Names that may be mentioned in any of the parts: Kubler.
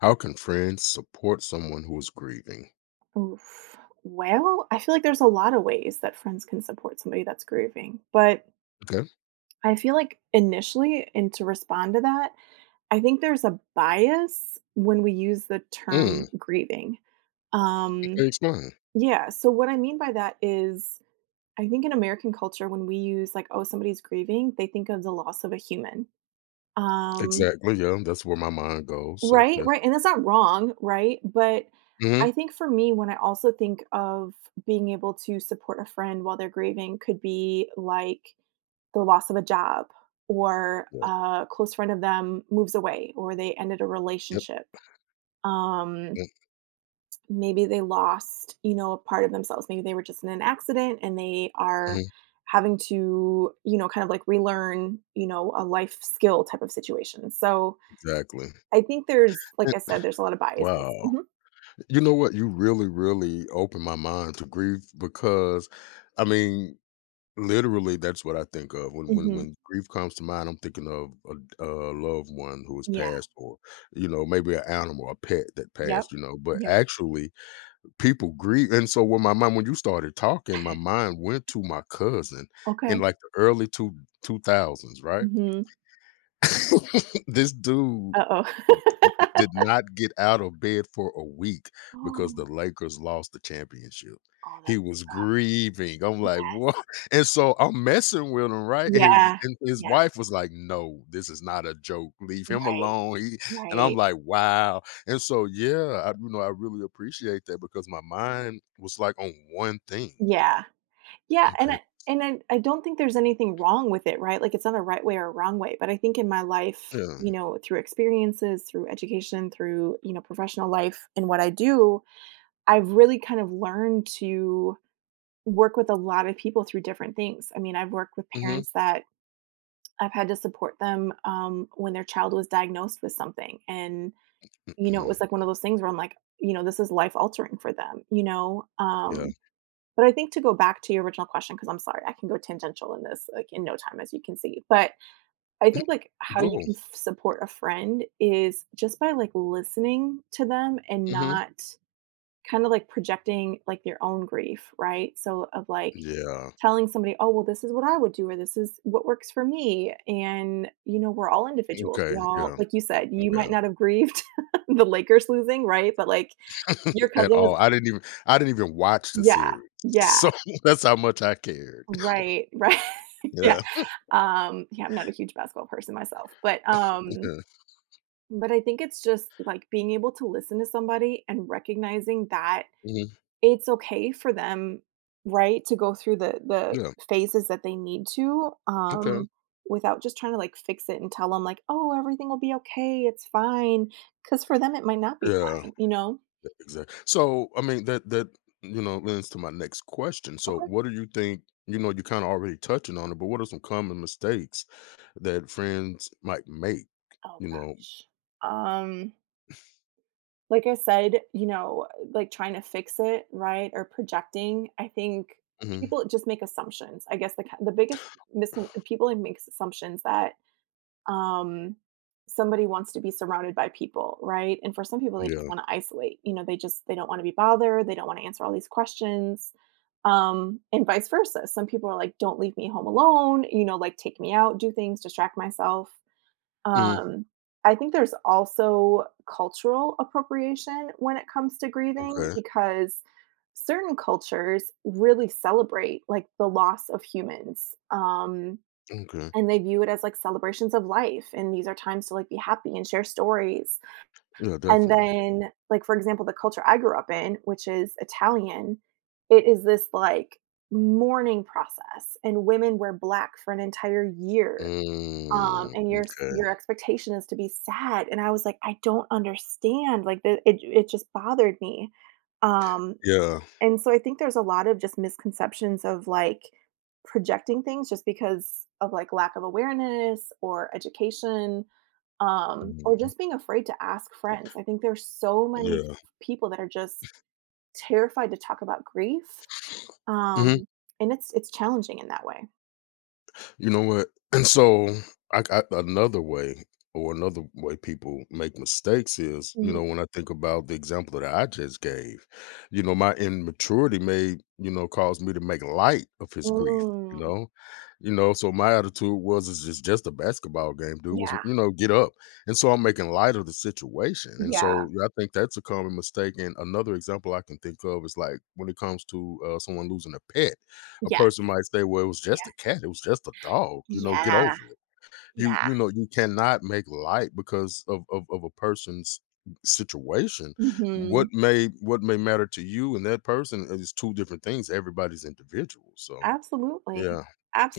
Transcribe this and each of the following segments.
How can friends support someone who is grieving? Oof. Well, I feel like there's a lot of ways that friends can support somebody that's grieving. But Okay. I feel like initially, and to respond to that, I think there's a bias when we use the term Mm, grieving. Um, okay, explain. yeah. So, what I mean by that is, I think in American culture, when we use like, oh, somebody's grieving, they think of the loss of a human. Um, Exactly, yeah, that's where my mind goes, so, Right, yeah. right, and that's not wrong, right? But I Mhm. think for me, when I also think of being able to support a friend while they're grieving could be like the loss of a job, or Yeah, a close friend of them moves away, or they ended a yep, relationship. Um, yep, Maybe they lost, a part of themselves. Maybe they were just in an accident and they are mhm, having to, you know, kind of like relearn, a life skill type of situation. So exactly. I think there's, like And I said, there's a lot of biases. wow. Mhm. You know what? You really, really opened my mind to grief because, I mean, literally, that's what I think of. When when Mhm. when grief comes to mind, I'm thinking of a loved one who has Yeah. passed, or, you know, maybe an animal, a pet that Yep. passed, but Yep. actually people grieve. And so when my mom, when you started talking, my mind went to my cousin in Okay. like the early two thousands, right? Mhm. This dude Uh-oh. Oh. did not get out of bed for a week because Oh, the Lakers lost the championship. oh, He that's was rough. grieving. I'm like, Yes. "What?" And so I'm messing with him, right? And Yeah. His Yeah. wife was like, "No, this is not a joke. Leave him Right. alone." He and I'm Right. like, "Wow." And so, yeah, I really appreciate that because my mind was like on one thing. Yeah. Yeah, and Okay. I and I I don't think there's anything wrong with it, right? Like, it's not a right way or a wrong way, but I think in my life, Yeah. you know, through experiences, through education, through, you know, professional life and what I do, I've really kind of learned to work with a lot of people through different things. I mean, I've worked with Mhm. parents that I've had to support them, when their child was diagnosed with something, and, you know, it was, like, one of those things where I'm like, you know, this is life altering for them, you know? Yeah. But I think to go back to your original question, because 'cause I'm sorry, I can go tangential in this, like, in no time, as you can see, but I think, like, how you Go. can f support a friend is just by, like, listening to them and Mhm. not kinda, like, projecting, like, your own grief, right? So, of, like, Yeah. telling somebody, "Oh, well, this is what I would do, or this is what works for me." And, you know, we're all individuals. We Okay. all, Yeah. like you said, you Yeah. might not have grieved the Lakers losing, right? But, like, your At cousin was. all. I didn't even watch the Yeah, series. yeah, So that's how much I cared. right, right, yeah. Yeah, Yeah, I'm not a huge basketball person myself, but, um yeah, but I think it's just, like, being able to listen to somebody and recognizing that mhm, it's okay for them, right, to go through the yeah, phases that they need to, okay, without just trying to, like, fix it and tell them like, "Oh, everything will be okay, it's fine," because for them, it might not be yeah, fine, you know? exactly. So, that lends to my next question. So, Okay. what do you think, you kinda already touching on it, but what are some common mistakes that friends might make, Oh, you know? gosh. Um, like I said, you know, like, trying to fix it, right, or projecting, I think Mhm, people just make assumptions. I guess the ki the biggest miscon people, like, makes assumptions that um, somebody wants to be surrounded by people, right? And for some people, they just yeah, want to isolate. You know, they just they don't want to be bothered. They don't want to answer all these questions, and vice versa. Some people are like, "Don't leave me home alone." You know, like, take me out, do things, distract myself. mm, Um, I think there's also cultural appropriation when it comes to grieving okay, because certain cultures really celebrate like the loss of humans. Okay, And they view it as, like, celebrations of life, and these are times to, like, be happy and share stories, yeah, and definitely. then, like, for example, the culture I grew up in, which is Italian, it is this, like, mourning process, and women wear black for an entire year, um, Mm, and your m'kay, your expectation is to be sad, and I was like, "I don't understand," like, the it it just bothered me, um yeah, and so I think there's a lot of just misconceptions of, like, projecting things just because of, like, lack of awareness or education, or mm, just being afraid to ask friends. I think there's so many yeah. people that are just terrified to talk about grief, um, and it's challenging in that way. You know what? And so I another way people make mistakes is, you Mm. know, when I think about the example that I just gave, my immaturity may, you know, cause me to make light of his grief, you Mm. know. You know, so my attitude was it's just a basketball game, dude. Was Yeah. You know, get up. And so I'm making light of the situation. And Yeah. so yeah, I think that's a common mistake. And another example I can think of is like when it comes to someone losing a pet, a Yes. person might say, "Well, it was just Yeah. a cat, it was just a dog," you know, get Yeah. over it. You Yeah. you know, you cannot make light because of a person's situation. What Mhm. may what may matter to you and that person is two different things. Everybody's individual. So, Absolutely. yeah,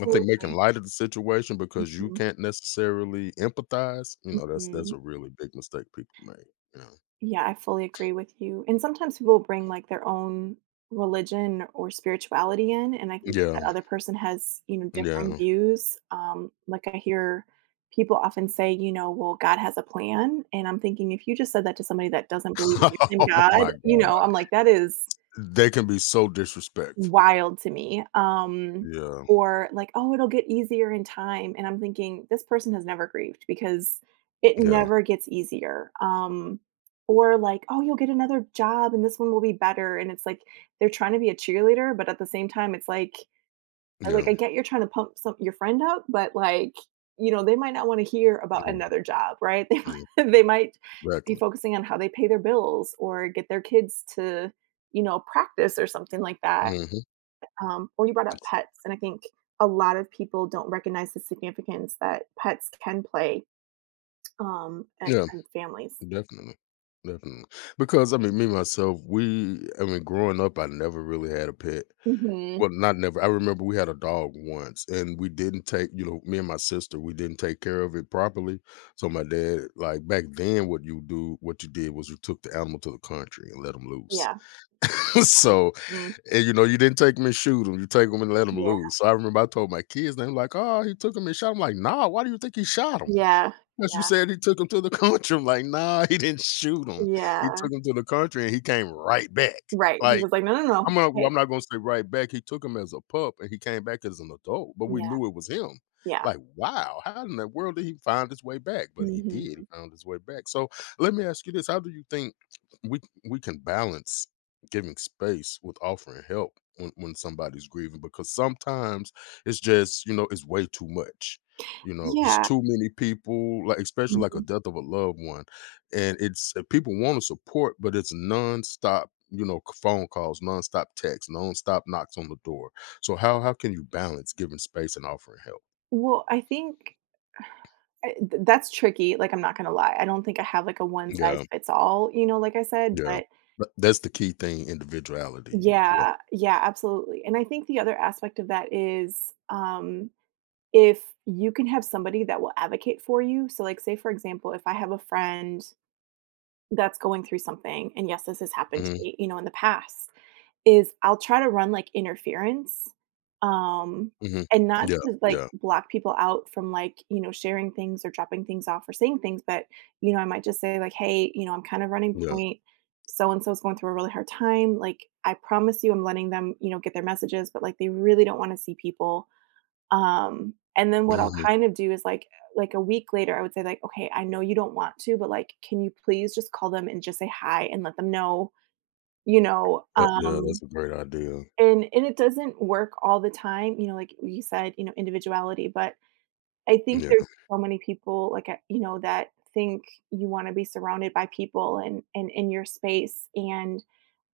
I think making light of the situation because you Mhm. can't necessarily empathize, you know, that's Mhm. a really big mistake people make, you know. Yeah, I fully agree with you. And sometimes people bring like their own religion or spirituality in. And I think if that Yeah, other person has, you know, differing yeah. views, like, I hear people often say, you know, well, God has a plan. And I'm thinking, if you just said that to somebody that doesn't believe in your same Oh God, my you know, I'm god. like, that is They can be so disrespectful. wild to me. Yeah, Or like, "Oh, it'll get easier in time," and I'm thinking, "This person has never grieved because it yeah, never gets easier." Or like, "Oh, you'll get another job and this one will be better," and it's like they're trying to be a cheerleader, but at the same time, it's like, like, yeah. I get you're trying to pump some your friend up, but like, you know, they might not wanna hear about Mm, another job, right? yeah, they might be exactly. focusing on how they pay their bills or get their kids to, you know, practice or something like that. Mhm. Or you brought up pets, and I think a lot of people don't recognize the significance that pets can play, um, and, Yeah, and families. definitely, definitely. Because, I mean, me, myself, we I mean, growing up, I never really had a pet. Hmm. Well, not never. I remember we had a dog once, and we didn't take, you know, me and my sister, we didn't take care of it properly. So my dad, like back then, what you did was you took the animal to the country and let him loose. Yeah. So, Mm. and you know, you didn't take him and shoot him. You take him and let him Yeah. loose. So I remember I told my kids, they were like, "Oh, he took him and shot him." Like, nah, why do you think he shot him? Yeah. But you Yeah. said he took him to the country. I'm like, "Nah, he didn't shoot him. He Yeah. took him to the country and he came right back." Right. He Like, was like, no, no, no. I'm not well, Hey. I'm not gonna say right back. He took him as a pup and he came back as an adult, but we Yeah. knew it was him. Yeah. Like, wow, how in the world did he find his way back? But he did, he Hmm. found his way back. So let me ask you this. How do you think we can balance giving space with offering help when, somebody's grieving? Because sometimes it's just, you know, it's way too much. You know, it's Yeah. too many people, like especially like a Mhm. death of a loved one, and it's people want to support, but it's nonstop, you know, phone calls, nonstop texts, nonstop knocks on the door. So how can you balance giving space and offering help? Well, I think that's tricky. Like, I'm not going to lie. I don't think I have like a one size Yeah, fits all, you know, like I said, yeah. but But that's the key thing. Individuality. You, yeah, yeah. Yeah. Absolutely. And I think the other aspect of that is, if you can have somebody that will advocate for you, so, like, say, for example, if I have a friend that's going through something, and yes, this has happened to mm-hmm, me, you know, in the past, is I'll try to run, like, interference, um, hmm, and not yeah, to, like, yeah, block people out from, like, you know, sharing things or dropping things off or saying things, but, you know, I might just say, like, "Hey, you know, I'm kind of running yeah, point. So and so is going through a really hard time. Like, I promise you I'm letting them, you know, get their messages, but, like, they really don't wanna see people." And then what I'll hmm, kind of do is like a week later, I would say like, "Okay, I know you don't want to, but like, can you please just call them and just say hi and let them know, you know?" yeah, yeah. Um, That's a great idea. and and it doesn't work all the time, you know, like you said, you know, individuality, but I think Yeah, there's so many people like, you know, that think you want to be surrounded by people and in your space, and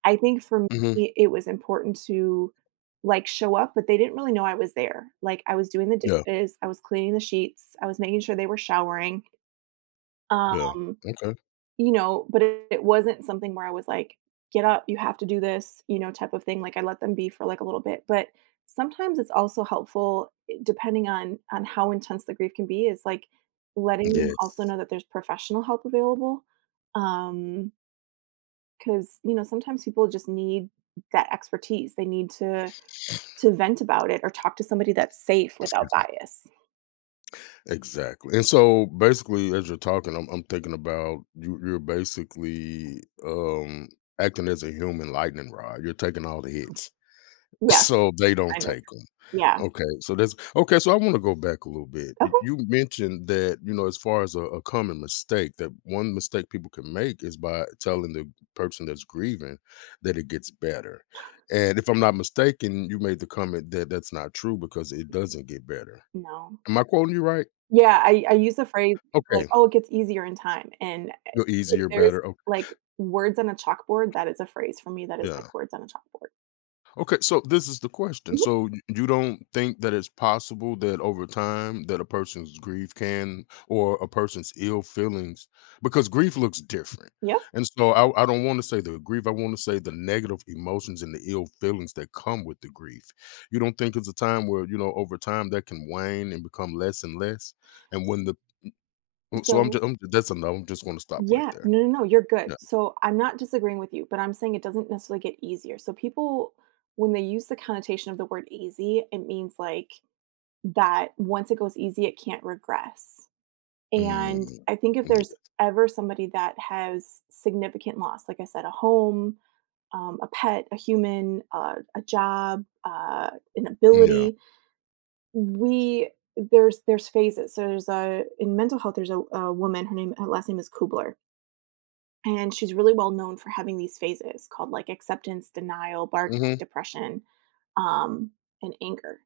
I think for hmm, me, it was important to, like, show up, but they didn't really know I was there. Like, I was doing the yeah, dishes, I was cleaning the sheets, I was making sure they were showering, yeah. um, Okay. you know, but it wasn't something where I was like, "Get up, you have to do this," you know, type of thing. Like, I let them be for, like, a little bit, but sometimes it's also helpful, depending on how intense the grief can be, is, like, letting them also Yes. know that there's professional help available. um 'Cause, you know, sometimes people just need that expertise. They need to vent about it or talk to somebody that's safe without Excuse me. bias. Exactly. And so basically as you're talking, I'm thinking about you, you're basically acting as a human lightning rod. You're taking all the hits. Yeah, So they don't kind of. take them. Yeah. Okay. So that's okay. So I want to go back a little bit. Okay. You mentioned that, you know, as far as a common mistake, that one mistake people can make is by telling the person that's grieving that it gets better. And if I'm not mistaken, you made the comment that that's not true because it doesn't get better. No. Am I quoting you right? Yeah, I use the phrase, people are like, Okay. "Oh, it gets easier in time," and Go if easier, there's, better. Okay. like, words on a chalkboard, that is a phrase for me that is like Yeah. words on a chalkboard. Okay. So this is the question. Mhm. So you don't think that it's possible that over time that a person's grief can, or a person's ill feelings, because grief looks different. Yep. And so I don't want to say the grief. I want to say the negative emotions and the ill feelings that come with the grief. You don't think it's a time where, you know, over time that can wane and become less and less. And when the, so So that's enough. I'm just going to stop right yeah. there. No, no, no, you're good. Yeah. So, I'm not disagreeing with you, but I'm saying it doesn't necessarily get easier. So people, when they use the connotation of the word easy, it means, like, that once it goes easy, it can't regress. And Mm. I think if there's Mm, ever somebody that has significant loss, like I said, a home, a pet, a human, a job, an yeah. ability, we there's phases. So there's a in mental health. There's a woman. Her last name is Kubler, and she's really well known for having these phases called like acceptance, denial, bargaining, Mhm. depression, um, and anger.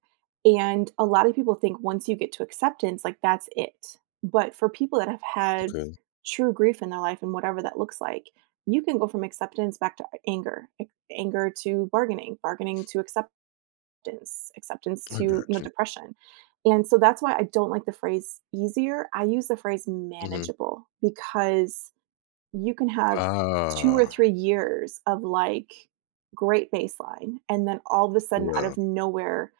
And a lot of people think once you get to acceptance, like that's it. But for people that have had Okay. true grief in their life and whatever that looks like, you can go from acceptance back to anger, anger to bargaining, bargaining to acceptance, acceptance I to, you know, got you. depression. And so that's why I don't like the phrase easier. I use the phrase Mhm. manageable because you can have 2 or Ah, 3 years of, like, great baseline, and then all of a sudden, out yeah, of nowhere,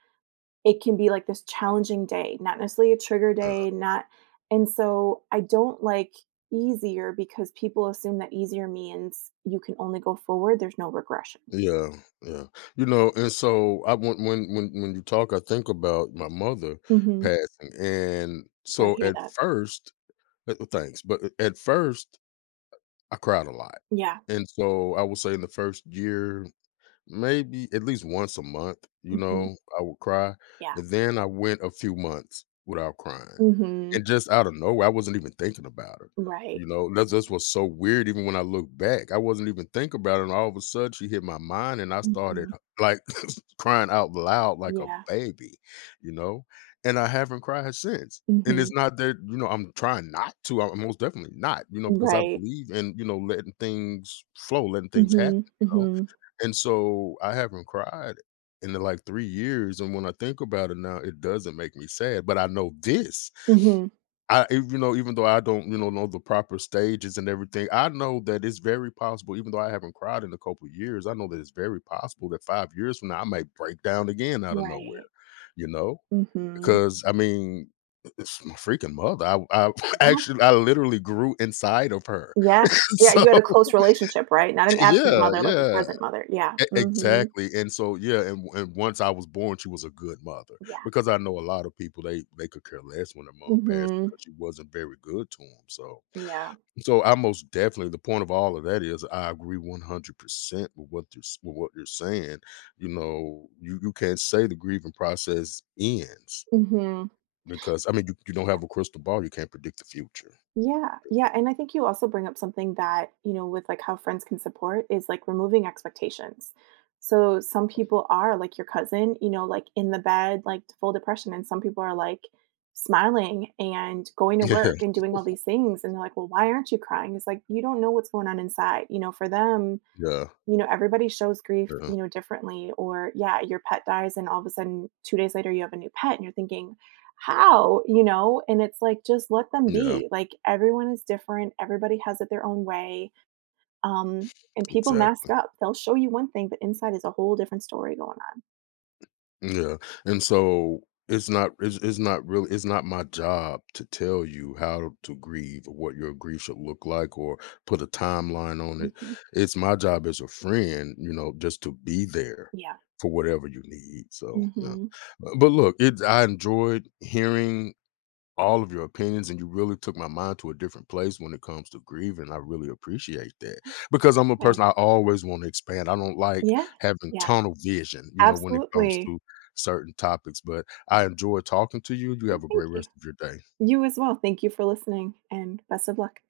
it can be, like, this challenging day, not necessarily a trigger yeah, day, not and so I don't like easier because people assume that easier means you can only go forward, there's no regression. yeah, yeah. You know, and so I when you talk, I think about my mother Mhm. passing, and So I so hear at that. first thanks, but at first I cried a lot. Yeah. And so I will say in the first year, maybe at least once a month, you Mhm. know, I would cry, Yeah. and then I went a few months without crying, Mhm. and just out of nowhere, I wasn't even thinking about her, Right. you know, that's Right. what's so weird, even when I look back, I wasn't even thinking about it, and all of a sudden, she hit my mind, and I started, Mhm. like, crying out loud like a Yeah. baby, you know, and I haven't cried since, and it's Mhm. not that, you know, I'm trying not to, I'm most definitely not, you know, because I Right. believe in, you know, letting things flow, letting things happen, Mhm. you know? Mhm. And so I haven't cried in the like 3 years, and when I think about it now, it doesn't make me sad, but I know this. Mhm. I even though I don't, you know the proper stages and everything, I know that it's very possible, even though I haven't cried in a couple of years, I know that it's very possible that 5 years from now, I might break down again out of nowhere, Right. you know? Mhm. Because, I mean, it's my freaking mother. I Yeah. actually I literally grew inside of her. Yeah. Yeah, So you had a close relationship, right? Not an absent yeah, mother, like a yeah. present mother. Yeah. E Mhm. Exactly, and so yeah, and once I was born, she was a good mother, Yeah. because I know a lot of people, they could care less when their mom passed Mhm. because she wasn't very good to them. So, Yeah. so I most definitely, the point of all of that is I agree 100% with what you're saying, you know, you can't say the grieving process ends Mhm. because, I mean, you don't have a crystal ball, you can't predict the future. Yeah. Yeah, and I think you also bring up something that, you know, with, like, how friends can support is, like, removing expectations. So, some people are like your cousin, you know, like, in the bed, like, full depression, and some people are, like, smiling and going to work and doing all these things, and they're like, "Well, why aren't you crying?" It's like, you don't know what's going on inside, you know, for them. Yeah, yeah, You know, everybody shows grief, yeah, you know, differently. Or yeah, your pet dies and all of a sudden 2 days later you have a new pet and you're thinking, "How?" You know? And it's like, just let them yeah, be. Like, everyone is different, everybody has it their own way, and people mask exactly. up. They'll show you one thing, but inside is a whole different story going on. Yeah, and so it's not it's, it's not really it's not my job to tell you how to grieve or what your grief should look like or put a timeline on it. Mhm. It's my job as a friend, you know, just to be there Yeah. for whatever you need. So yeah. Mhm. But look, it I enjoyed hearing all of your opinions and you really took my mind to a different place when it comes to grieving. I really appreciate that because I'm a I person, I always want to expand. I don't like Yeah, having yeah, tunnel vision, you know, when it comes absolutely. to certain topics, but I enjoy talking to you. You Well, have a thank great you. rest of your day. You as well. Thank you for listening, and best of luck.